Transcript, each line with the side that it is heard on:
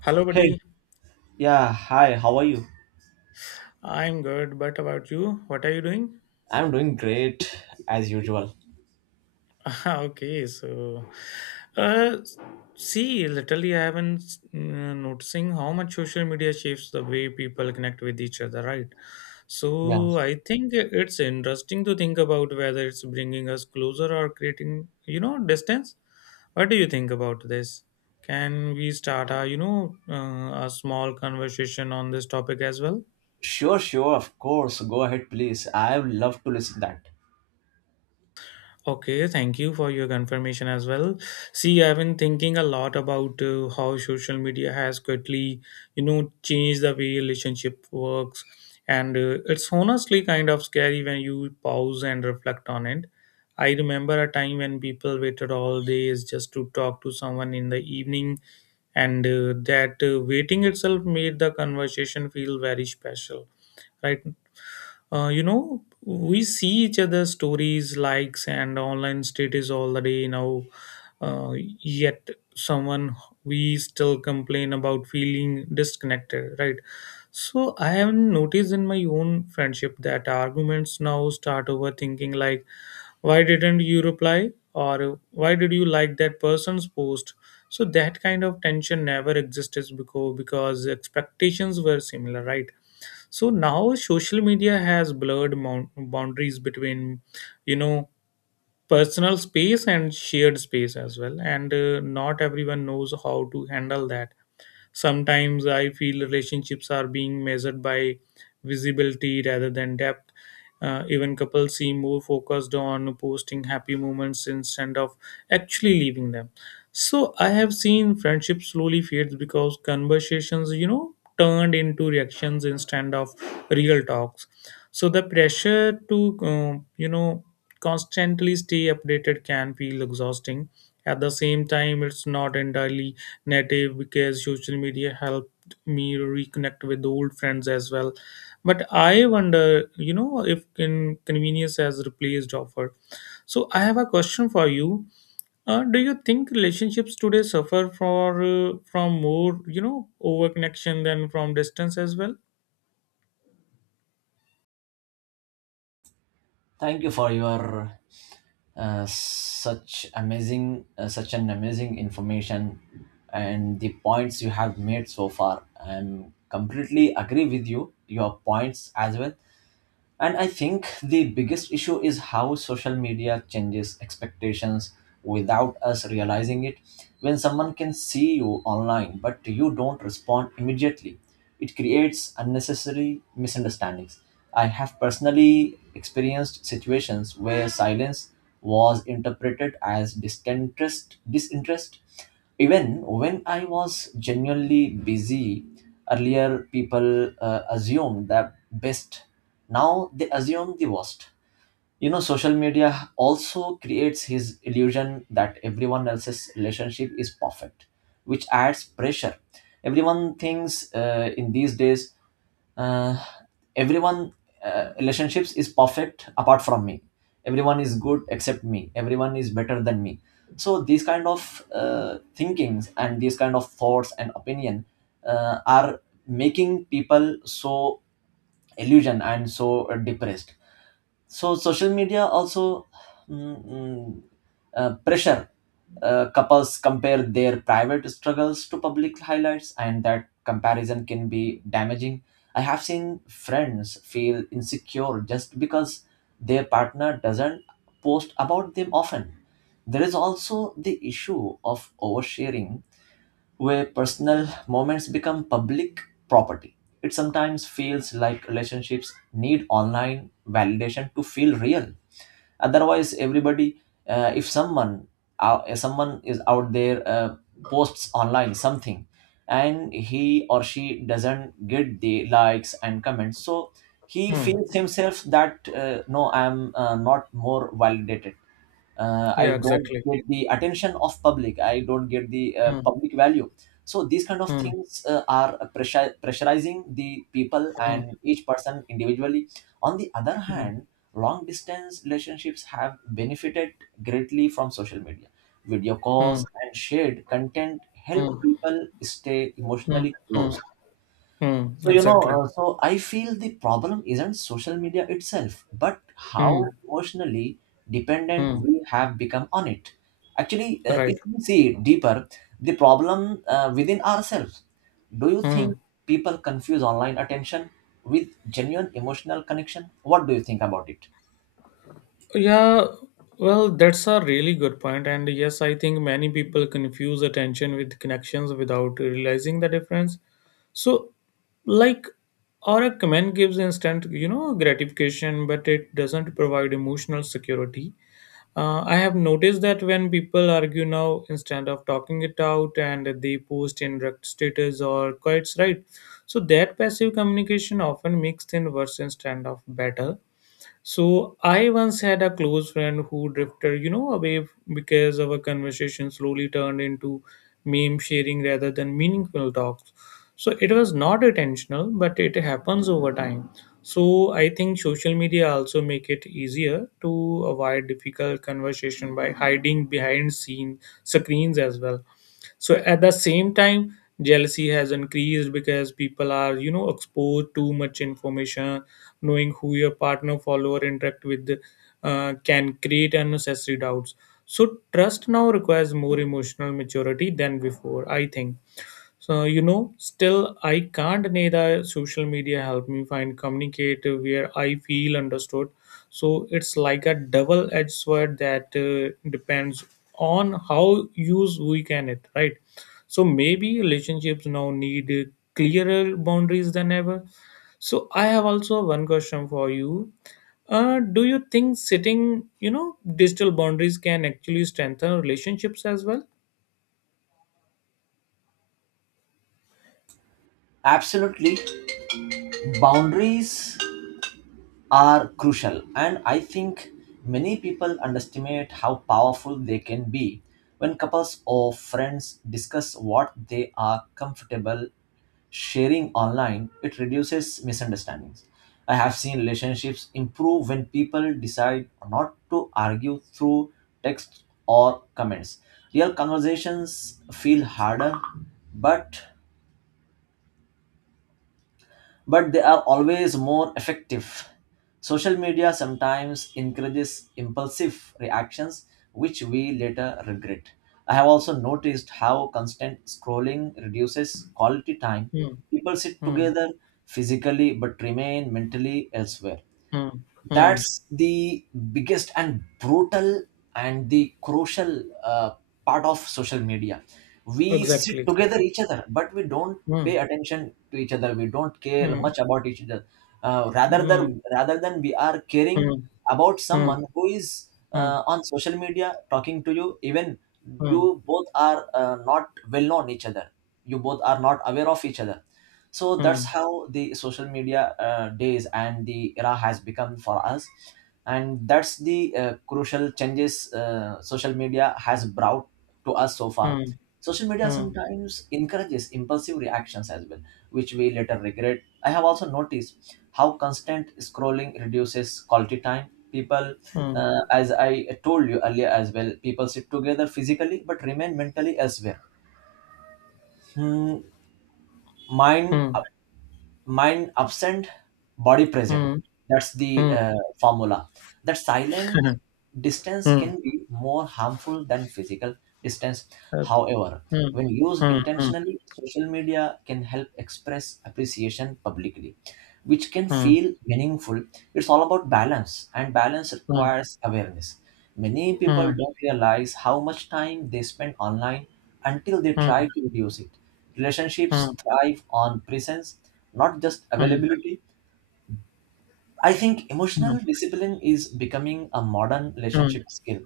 left: Hello,
right: Hey,
left: buddy.
right: yeah, hi, how are you?
left: I'm good, but about you? What are you doing?
right: I'm doing great as usual.
left: okay, so, uh, See, literally, I have been noticing how much social media shapes the way people connect with each other, right?
right: Yeah.
left: So, I think it's interesting to think about whether it's bringing us closer or creating, you know, distance. What do you think about this? Can we start a, a small conversation on this topic as well?
right: Sure, sure, of course. Go ahead, please. I would love to listen that.
left: Okay, thank you for your confirmation as well. See, I've been thinking a lot about how social media has quickly, you know, changed the way relationship works, and it's honestly kind of scary when you pause and reflect on it. I remember a time when people waited all days just to talk to someone in the evening, and that waiting itself made the conversation feel very special, right? You know, we see each other's stories, likes, and online status all the day now. Uh, yet, someone we still complain about feeling disconnected, right? So, I have noticed in my own friendship that arguments now start over thinking like, why didn't you reply? Or why did you like that person's post? So, that kind of tension never existed before because expectations were similar, right? So now social media has blurred boundaries between, you know, personal space and shared space as well, and not everyone knows how to handle that. Sometimes I feel relationships are being measured by visibility rather than depth. Even couples seem more focused on posting happy moments instead of actually leaving them. So I have seen friendship slowly fades because conversations, you know, turned into reactions instead of real talks. So the pressure to, you know, constantly stay updated can feel exhausting. At the same time, it's not entirely native because social media helped me reconnect with old friends as well. But I wonder, you know, if in convenience has replaced offer. So I have a question for you. Do you think relationships today suffer for from more, you know, over connection than from distance as well?
right: Thank you for your such an amazing information and the points you have made so far. I'm completely agree with you, your points as well. And I think the biggest issue is how social media changes expectations without us realizing it. When someone can see you online, but you don't respond immediately, it creates unnecessary misunderstandings. I have personally experienced situations where silence was interpreted as disinterest even when I was genuinely busy earlier. People assumed the best. Now they assume the worst. Social media also creates his illusion that everyone else's relationship is perfect, which adds pressure. Everyone thinks in these days, uh, everyone, relationships is perfect apart from me. Everyone is good except me. Everyone is better than me. So these kind of thinkings, and these kind of thoughts and opinion are making people so illusion and so depressed. So social media also mm, mm, pressure couples compare their private struggles to public highlights, and that comparison can be damaging. I have seen friends feel insecure just because their partner doesn't post about them often. There is also the issue of oversharing, where personal moments become public property. It sometimes feels like relationships need online validation to feel real. Otherwise, if someone, if someone is out there, posts online something, and he or she doesn't get the likes and comments, so he
left: Hmm.
right: feels himself that, no, I am not more validated. I
left: Yeah,
right: don't
left: exactly.
right: get the attention of public. I don't get the
left: Hmm.
right: public value. So these kind of
left: Hmm.
right: things are pressurizing the people
left: Hmm.
right: and each person individually. On the other
left: Hmm.
right: hand, long distance relationships have benefited greatly from social media. Video
left: Hmm.
right: calls and shared content help
left: Hmm.
right: people stay emotionally
left: Hmm.
right: close.
left: Hmm.
right: so you know,
left: Exactly.
right: uh, so I feel the problem isn't social media itself, but
left: Hmm.
right: how emotionally dependent
left: Hmm.
right: we have become on it. Actually,
left: Right.
right: if we see it deeper, the problem within ourselves. Do you think
left: Hmm.
right: people confuse online attention with genuine emotional connection? What do you think about it?
left: Yeah, well, that's a really good point. And yes, I think many people confuse attention with connections without realizing the difference. So, like, or a comment gives instant, you know, gratification, but it doesn't provide emotional security. I have noticed that when people argue now, instead of talking it out, and they post in direct status or quite right. So that passive communication often makes things worse instead of better. So I once had a close friend who drifted, you know, away because our conversation slowly turned into meme sharing rather than meaningful talks. So it was not intentional, but it happens over time. So I think social media also make it easier to avoid difficult conversation by hiding behind scene screens as well. So at the same time, jealousy has increased because people are, you know, exposed too much information, knowing who your partner follower interact with can create unnecessary doubts. So trust now requires more emotional maturity than before, I think. So, you know, still I can't deny that social media helped me find communicate where I feel understood. So it's like a double-edged sword that depends on how use we can it, right? So maybe relationships now need clearer boundaries than ever. So I have also one question for you. Do you think setting, you know, digital boundaries can actually strengthen relationships as well?
right: Absolutely, boundaries are crucial, and I think many people underestimate how powerful they can be. When couples or friends discuss what they are comfortable sharing online, it reduces misunderstandings. I have seen relationships improve when people decide not to argue through text or comments. Real conversations feel harder, but but they are always more effective. Social media sometimes encourages impulsive reactions, which we later regret. I have also noticed how constant scrolling reduces quality time.
left: Hmm.
right: People sit
left: Hmm.
right: together physically but remain mentally elsewhere.
left: Hmm. Hmm.
right: That's the biggest and brutal and the crucial part of social media. We
left: Exactly,
right: sit together
left: exactly.
right: each other, but we don't
left: Mm,
right: pay attention to each other. We don't care
left: mm,
right: much about each other. uh, rather
left: mm,
right: than rather than we are caring
left: mm,
right: about
left: mm,
right: someone who is
left: mm,
right: on social media talking to you. Even
left: mm,
right: you both are not well known each other. You both are not aware of each other. So that's
left: mm,
right: how the social media days and the era has become for us. And that's the crucial changes social media has brought to us so far. Social
left: mm,
right: media
left: mm,
right: sometimes encourages impulsive reactions as well, which we later regret. I have also noticed how constant scrolling reduces quality time. People
left: mm,
right: As I told you earlier as well, people sit together physically but remain mentally elsewhere. Hmm, mine
left: mm,
right: Mind absent, body present. That's the formula, that
left: mm,
right: silent
left: mm,
right: distance
left: mm,
right: can be more harmful than physical distance.
left: uh,
right: However,
left: mm,
right: when used
left: mm,
right: intentionally, social media can help express appreciation publicly, which can
left: mm,
right: feel meaningful. It's all about balance, and balance
left: mm,
right: requires awareness. Many
left: mm,
right: people
left: mm,
right: don't realize how much time they spend online until they try
left: mm,
right: to reduce it. Relationships
left: mm,
right: thrive on presence, not just availability. I think
left: mm,
right: emotional discipline is becoming a modern
left: mm, mm,
right: relationship skill.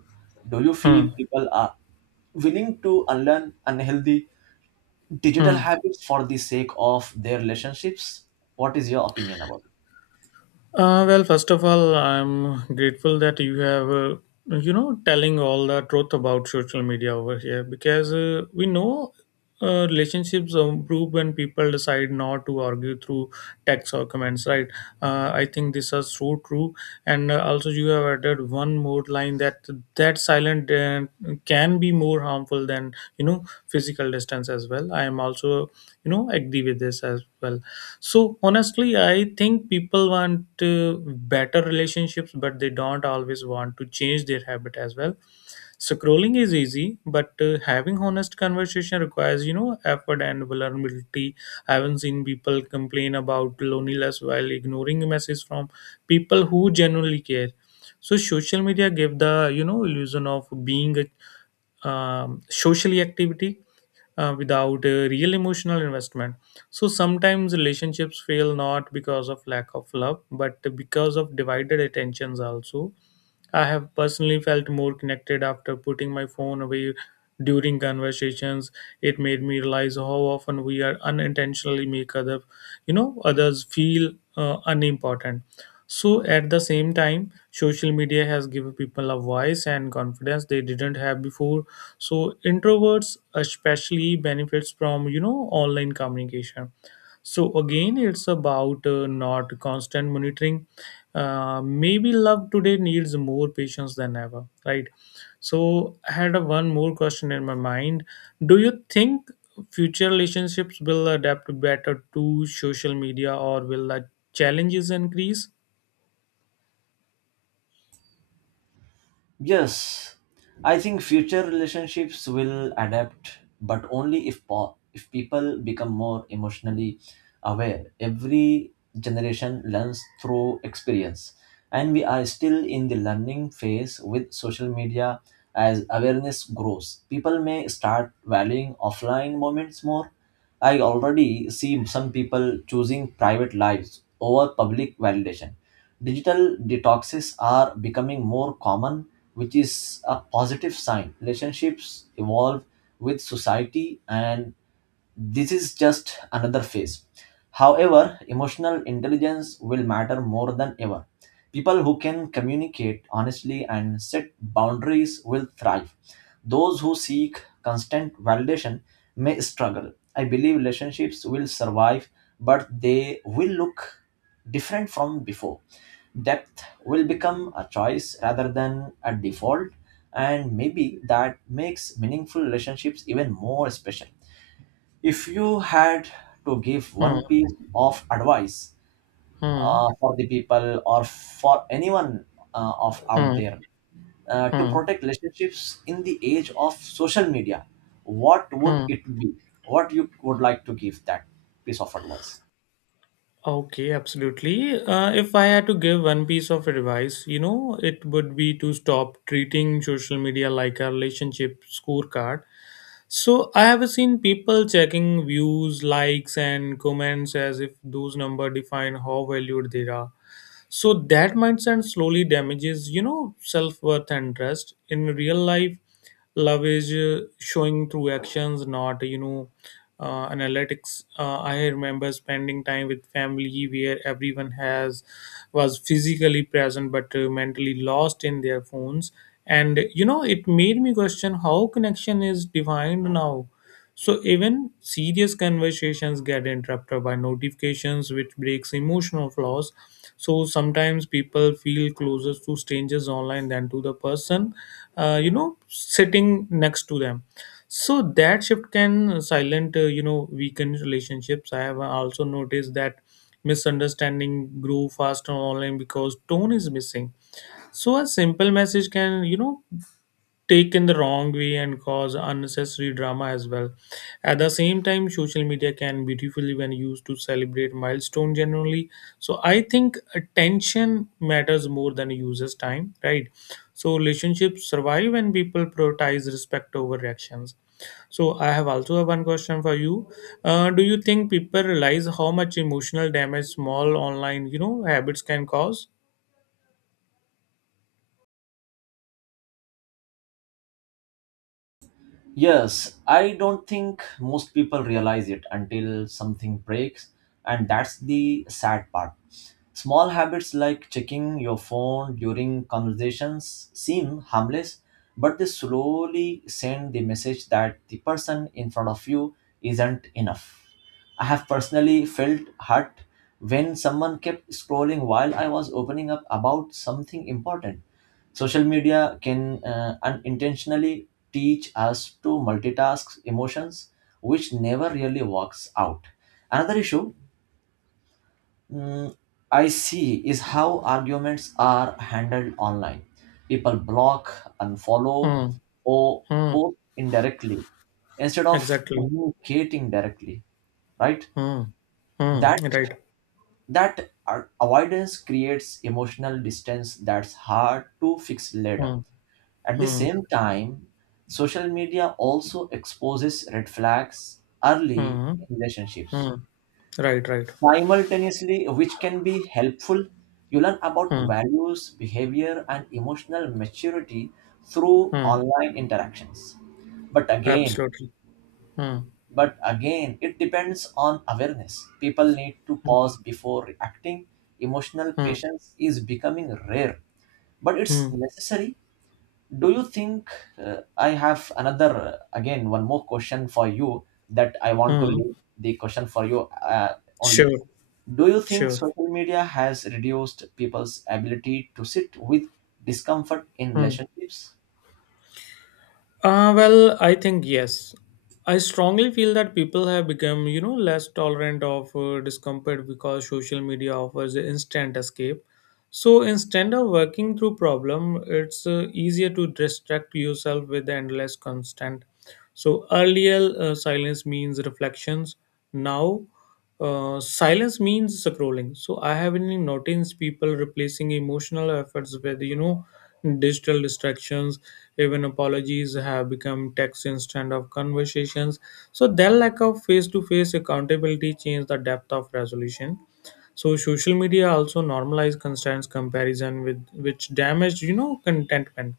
right: Do you feel
left: mm,
right: people are willing to unlearn unhealthy digital
left: mm.
right: habits for the sake of their relationships? What is your opinion about it?
left: Well, first of all, I'm grateful that you have, you know, telling all the truth about social media over here because we know relationships improve when people decide not to argue through text or comments, right? I think this is so true. And also, you have added one more line that silent can be more harmful than, you know, physical distance as well. I am also, you know, agree with this as well. So honestly, I think people want better relationships, but they don't always want to change their habit as well. So, scrolling is easy, but having honest conversation requires, you know, effort and vulnerability. I haven't seen people complain about loneliness while ignoring messages from people who genuinely care. So social media give the, you know, illusion of being a socially activity without a real emotional investment. So sometimes relationships fail not because of lack of love, but because of divided attentions also. I have personally felt more connected after putting my phone away during conversations. It made me realize how often we are unintentionally make other, you know, others feel unimportant. So at the same time, social media has given people a voice and confidence they didn't have before. So introverts especially benefits from, you know, online communication. So again, it's about not constant monitoring. Maybe love today needs more patience than ever, right? So I had a one more question in my mind. Do you think future relationships will adapt better to social media, or will the challenges increase?
right: Yes, I think future relationships will adapt, but only if people become more emotionally aware. Every generation learns through experience, and we are still in the learning phase with social media. As awareness grows, people may start valuing offline moments more. I already see some people choosing private lives over public validation. Digital detoxes are becoming more common, which is a positive sign. Relationships evolve with society, and this is just another phase. However, emotional intelligence will matter more than ever. People who can communicate honestly and set boundaries will thrive. Those who seek constant validation may struggle. I believe relationships will survive, but they will look different from before. Depth will become a choice rather than a default, and maybe that makes meaningful relationships even more special. If you had to give one
left: Hmm,
right: piece of advice
left: hmm,
right: for the people or for anyone of out
left: hmm,
right: there, to
left: hmm,
right: protect relationships in the age of social media, what would
left: hmm.
right: it be? What you would like to give that piece of advice?
left: Okay, absolutely. If I had to give one piece of advice, you know, it would be to stop treating social media like a relationship scorecard. So I have seen people checking views, likes, and comments as if those numbers define how valued they are. So that mindset slowly damages, you know, self-worth and trust in real life. Love is showing through actions, not, you know, analytics. I remember spending time with family where everyone has was physically present but mentally lost in their phones, and, you know, it made me question how connection is defined now. So even serious conversations get interrupted by notifications, which breaks emotional flows. So sometimes people feel closer to strangers online than to the person, you know, sitting next to them. So that shift can silent, you know, weaken relationships. I have also noticed that misunderstanding grow faster online because tone is missing. So a simple message can, you know, taken the wrong way and cause unnecessary drama as well. At the same time, social media can beautifully when used to celebrate milestone generally. So I think attention matters more than users' time, right? So relationships survive when people prioritize respect over reactions. So I have also have one question for you. Do you think people realize how much emotional damage small online, you know, habits can cause?
right: Yes, I don't think most people realize it until something breaks, and that's the sad part. Small habits like checking your phone during conversations seem harmless, but they slowly send the message that the person in front of you isn't enough. I have personally felt hurt when someone kept scrolling while I was opening up about something important. Social media can unintentionally teach us to multitask emotions, which never really works out. Another issue, mm, I see, is how arguments are handled online. People block, unfollow,
left: Hmm.
right: or
left: Hmm.
right: post indirectly instead of
left: Exactly.
right: communicating directly, right?
left: Hmm. Hmm.
right: That
left: Right.
right: that avoidance creates emotional distance that's hard to fix later.
left: Hmm.
right: At the
left: Hmm.
right: same time, social media also exposes red flags early
left: Hmm.
right: in relationships.
left: Hmm. Right. Right.
right: Simultaneously, which can be helpful, you learn about
left: Hmm.
right: values, behavior, and emotional maturity through
left: Hmm.
right: online interactions. But again,
left: Absolutely. Hmm.
right: it depends on awareness. People need to pause before reacting. Emotional
left: Hmm.
right: patience is becoming rare, but
left: Hmm.
right: it's necessary. Do you think, I have another, again, one more question for you that I want to
left: Hmm.
right: leave the question for you uh, only.
left: Sure.
right: Do you think
left: Sure.
right: social media has reduced people's ability to sit with discomfort in
left: Hmm.
right: relationships?
left: Well, I think yes. I strongly feel that people have become, you know, less tolerant of discomfort because social media offers instant escape. So instead of working through problem, it's easier to distract yourself with endless constant. So earlier, silence means reflections. Now, silence means scrolling. So I have been noticed people replacing emotional efforts with, you know, digital distractions. Even apologies have become text instead of conversations. So their lack of face-to-face accountability changed the depth of resolution. So social media also normalize constant comparison with which damage, you know, contentment.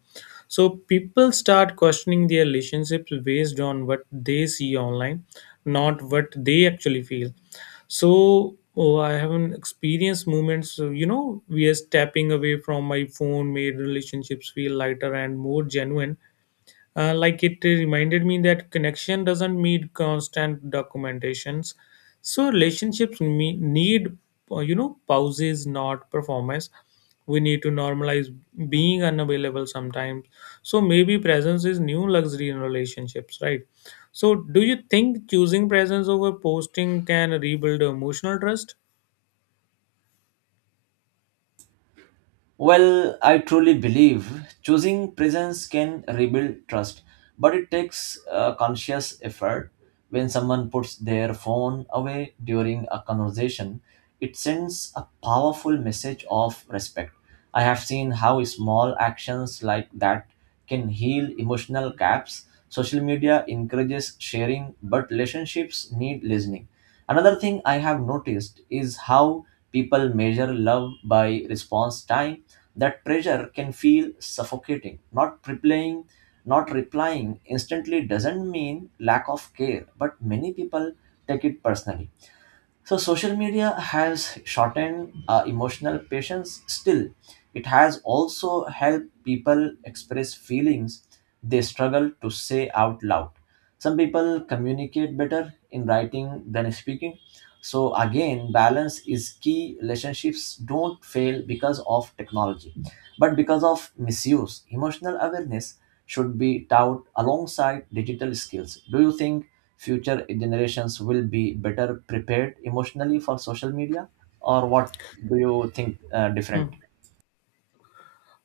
left: So people start questioning their relationships based on what they see online, not what they actually feel. So oh, I haven't experienced moments, you know, we are stepping away from my phone made relationships feel lighter and more genuine. Like, it reminded me that connection doesn't need constant documentations. So need, you know, pauses, not performance. We need to normalize being unavailable sometimes. So maybe presence is new luxury in relationships, right? So do you think choosing presence over posting can rebuild emotional trust?
right: Well, I truly believe choosing presence can rebuild trust, but it takes a conscious effort. When someone puts their phone away during a conversation, it sends a powerful message of respect. I have seen how small actions like that can heal emotional gaps. Social media encourages sharing, but relationships need listening. Another thing I have noticed is how people measure love by response time. That pressure can feel suffocating. Not replying instantly doesn't mean lack of care, but many people take it personally. So social media has shortened emotional patience. Still, it has also helped people express feelings they struggle to say out loud. Some people communicate better in writing than speaking. So again, balance is key. Relationships don't fail because of technology, but because of misuse. Emotional awareness should be taught alongside digital skills. Do you think future generations will be better prepared emotionally for social media, or what do you think different?
left: Hmm.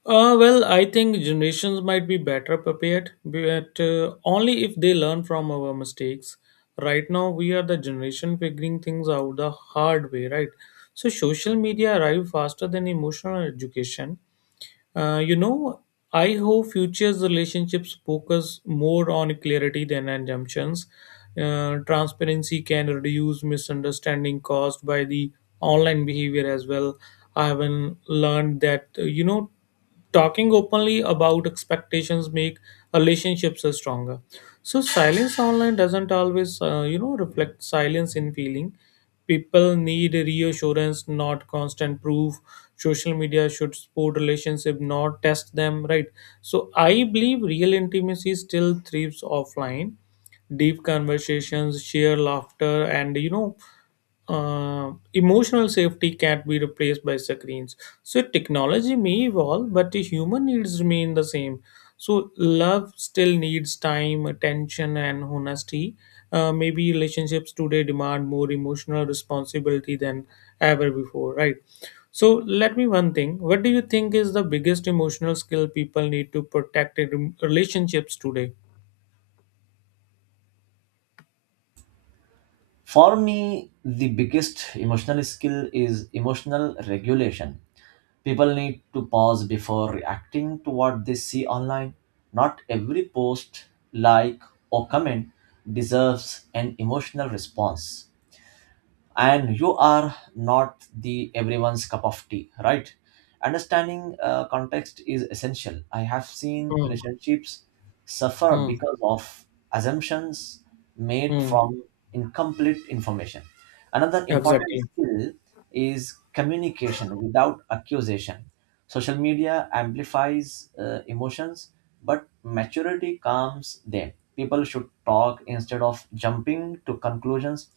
left: Well, I think generations might be better prepared, but only if they learn from our mistakes. Right now, we are the generation figuring things out the hard way, right? So, social media arrived faster than emotional education. You know, I hope futures relationships focus more on clarity than assumptions. Transparency can reduce misunderstanding caused by the online behavior as well. I have learned that, you know, talking openly about expectations make relationships are stronger. So silence online doesn't always, you know, reflect silence in feeling. People need reassurance, not constant proof. Social media should support relationship, not test them, right? So I believe real intimacy still thrives offline. Deep conversations, sheer laughter, and, you know, emotional safety can't be replaced by screens. So technology may evolve, but the human needs remain the same. So love still needs time, attention, and honesty. Maybe relationships today demand more emotional responsibility than ever before, right? So let me one thing. What do you think is the biggest emotional skill people need to protect in relationships today?
right: For me, the biggest emotional skill is emotional regulation. People need to pause before reacting to what they see online. Not every post, like, or comment deserves an emotional response. And you are not the everyone's cup of tea, right? Understanding context is essential. I have seen
left: Mm,
right: relationships suffer
left: mm,
right: because of assumptions made
left: mm.
right: from incomplete information. Another important
left: Exactly.
right: skill is communication without accusation. Social media amplifies emotions, but maturity calms them. People should talk instead of jumping to conclusions.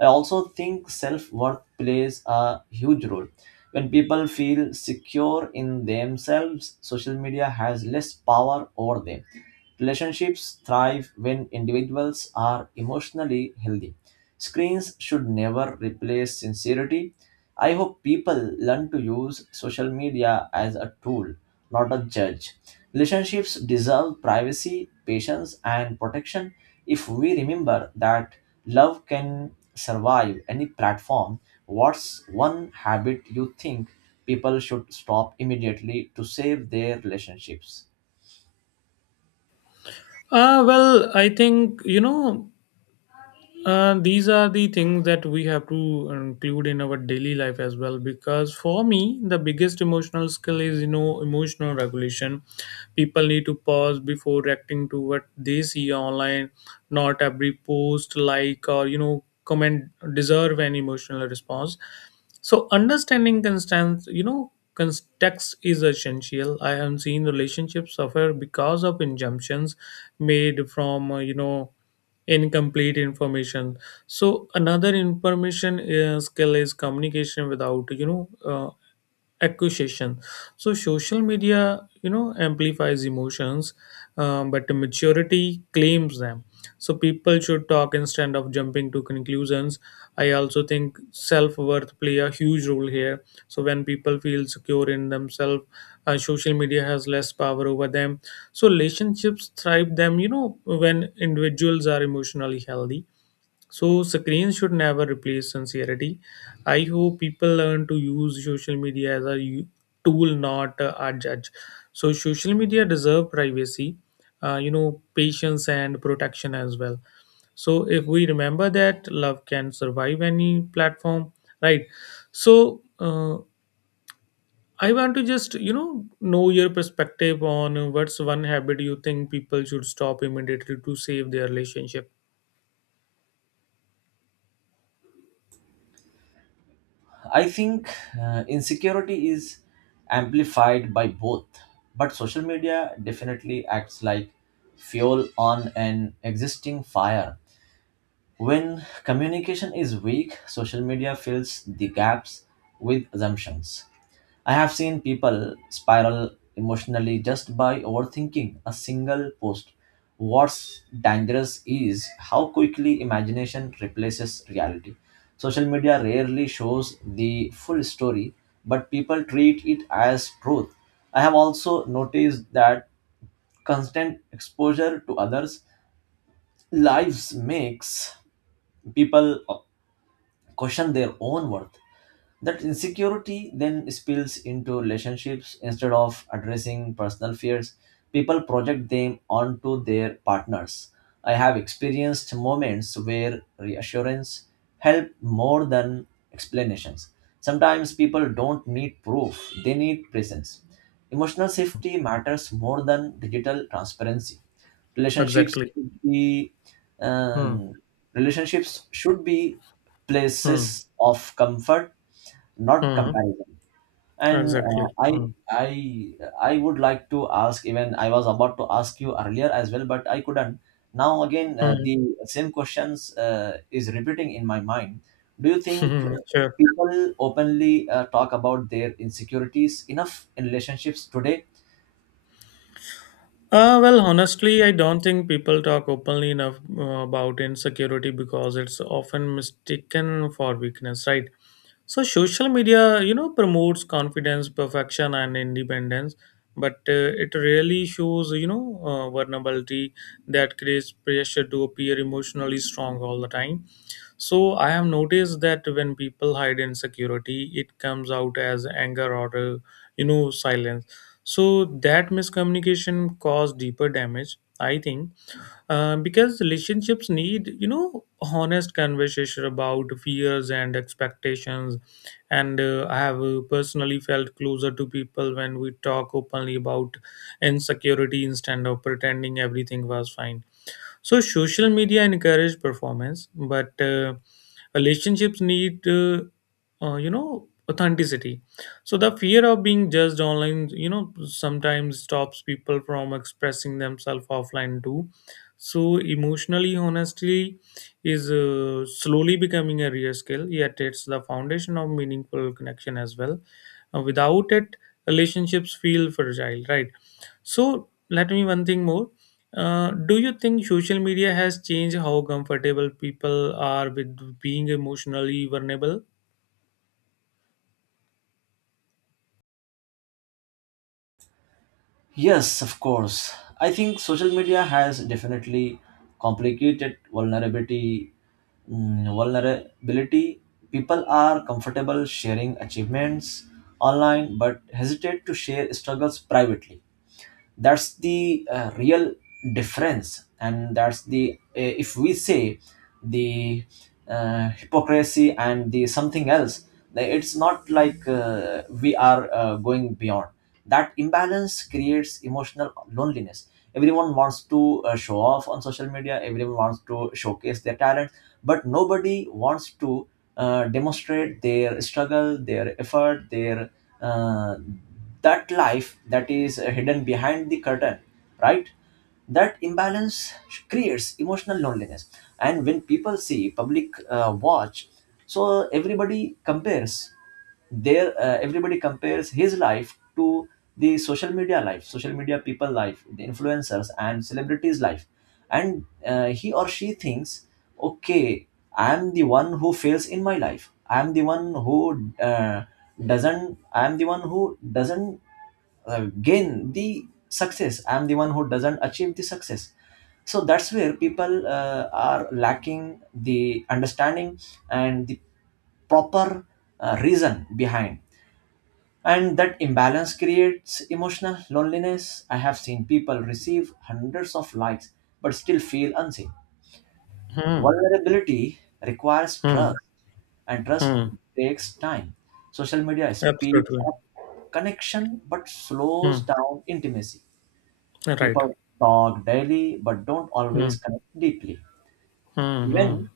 right: I also think self worth plays a huge role. When people feel secure in themselves, social media has less power over them. Relationships thrive when individuals are emotionally healthy. Screens should never replace sincerity. I hope people learn to use social media as a tool, not a judge. Relationships deserve privacy, patience, and protection. If we remember that, love can survive any platform. What's one habit you think people should stop immediately to save their relationships?
left: Well, I think, these are the things that we have to include in our daily life as well, because for me the biggest emotional skill is, emotional regulation. People need to pause before reacting to what they see online. Not every post, like, or comment deserve an emotional response. So understanding constant, context is essential. I have seen relationships suffer because of injunctions made from, incomplete information. So another information skill is communication without, accusation. So social media, amplifies emotions, but maturity claims them. So people should talk instead of jumping to conclusions. I also think self-worth play a huge role here. So when people feel secure in themselves, social media has less power over them. So relationships thrive them, when individuals are emotionally healthy. So screens should never replace sincerity. I hope people learn to use social media as a tool, not a judge. So social media deserve privacy, patience, and protection as well. So if we remember that love can survive any platform, right? So I want to just know your perspective on what's one habit you think people should stop immediately to save their relationship.
right: I think insecurity is amplified by both, but social media definitely acts like fuel on an existing fire. When communication is weak, social media fills the gaps with assumptions. I have seen people spiral emotionally just by overthinking a single post. What's dangerous is how quickly imagination replaces reality. Social media rarely shows the full story, but people treat it as truth. I have also noticed that constant exposure to others' lives makes people question their own worth. That insecurity then spills into relationships. Instead of addressing personal fears, people project them onto their partners. I have experienced moments where reassurance helped more than explanations. Sometimes people don't need proof, they need presence. Emotional safety matters more than digital transparency. Relationships
left: Exactly.
right: should be,
left: Hmm.
right: um, relationships should be
left: Hmm.
right: places of comfort, not
left: Hmm.
right: comparison. and uh,
left: Exactly.
right: i
left: Hmm.
right: i i would like to ask, even I was about to ask you earlier as well, but I couldn't. Now again,
left: Hmm.
right: the same questions is repeating in my mind. Do you think
left: Sure.
right: people openly talk about their insecurities enough in relationships today?
left: Well, honestly, I don't think people talk openly enough about insecurity because it's often mistaken for weakness, right? So social media, promotes confidence, perfection, and independence, but it really shows, vulnerability that creates pressure to appear emotionally strong all the time. So I have noticed that when people hide insecurity, it comes out as anger or silence, so that miscommunication caused deeper damage, I think, because relationships need, honest conversation about fears and expectations. And I have personally felt closer to people when we talk openly about insecurity instead of pretending everything was fine. So social media encourage performance, but relationships need, authenticity. So the fear of being judged online, sometimes stops people from expressing themselves offline too. So emotionally honesty is slowly becoming a rare skill, yet it's the foundation of meaningful connection as well. Without it, relationships feel fragile, right? So let me one thing more. Do you think social media has changed how comfortable people are with being emotionally vulnerable?
right: Yes, of course. I think social media has definitely complicated vulnerability. People are comfortable sharing achievements online but hesitate to share struggles privately. That's the real difference, and that's the if we say the hypocrisy and the something else. It's not like we are going beyond. That imbalance creates emotional loneliness. Everyone wants to show off on social media. Everyone wants to showcase their talent, but nobody wants to demonstrate their struggle, their effort, their, uh, that life, that is hidden behind the curtain, right? That imbalance creates emotional loneliness. And when people see public watch, so everybody compares his life to the social media life, social media people life, the influencers and celebrities life. And he or she thinks, okay, I am the one who fails in my life. I am the one who doesn't gain the success. I am the one who doesn't achieve the success. So that's where people are lacking the understanding and the proper reason behind. And that imbalance creates emotional loneliness. I have seen people receive hundreds of likes but still feel unseen.
left: Hmm.
right: Vulnerability requires
left: Hmm.
right: trust, and trust
left: Hmm.
right: takes time. Social media speeds
left: Absolutely.
right: up connection but
left: Hmm.
right: slows down intimacy.
left: Right.
right: People talk daily but don't
left: Hmm.
right: always connect deeply.
left: Hmm.
right: Even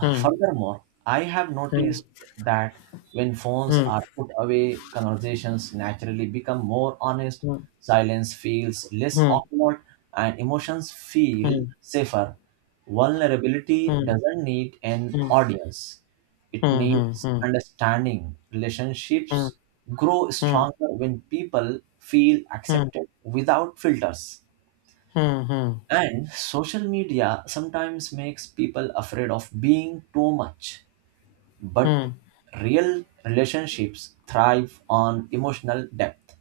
left: Hmm.
right: Furthermore, I have
left: Hmm.
right: noticed that when phones
left: Hmm.
right: are put away, conversations naturally become more honest, silence feels less
left: Hmm.
right: awkward, and emotions feel
left: Hmm.
right: safer. Vulnerability
left: Hmm.
right: doesn't need an
left: Hmm.
right: audience, it
left: Hmm. Hmm.
right: needs
left: Hmm.
right: understanding.
left: Hmm. Hmm.
right: Relationships grow
left: Hmm. Hmm.
right: stronger when people feel
left: Hmm.
right: accepted without filters.
left: Hmm. Hmm.
right: And social media sometimes makes people afraid of being too much, but
left: hmm.
right: real relationships thrive on emotional depth.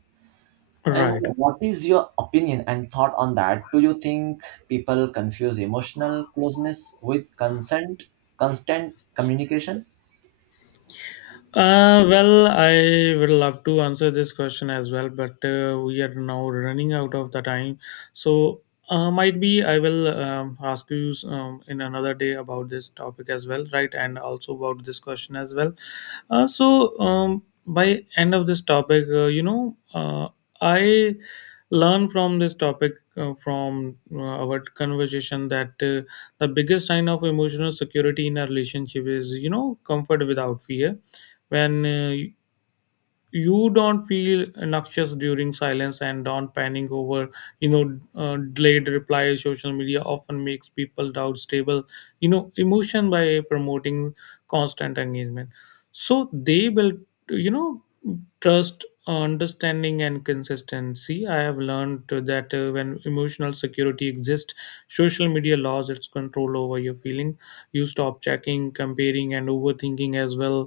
right: And
left: Right.
right: what is your opinion and thought on that? Do you think people confuse emotional closeness with consent constant communication?
left: Well, I would love to answer this question as well, but we are now running out of the time. So, might be I will ask you in another day about this topic as well, right? And also about this question as well. By end of this topic, I learn from this topic from our conversation that, the biggest sign of emotional security in a relationship is, comfort without fear. When you don't feel noxious during silence and don't panic over, delayed replies. Social media often makes people doubt stable, emotion by promoting constant engagement, so they build, you know trust, understanding, and consistency. I have learned that when emotional security exists, social media lost its control over your feelings. You stop checking, comparing, and overthinking as well.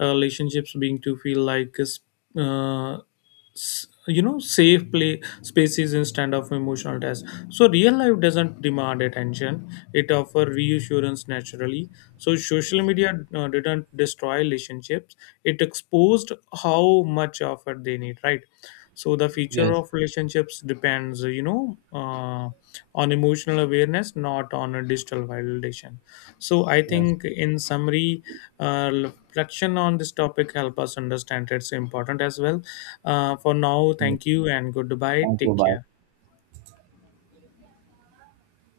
left: Relationships being to feel like s- safe play spaces instead of emotional tests. So real life doesn't demand attention, it offers reassurance naturally. So social media didn't destroy relationships, it exposed how much effort they need, right? So the future
right: Yes,
left: of relationships depends, on emotional awareness, not on a digital validation. So I
right: yes.
left: think, in summary, reflection on this topic help us understand it's important as well. For now, thank you, and goodbye.
right: Thank you,
left: Take
right: bye.
left: care.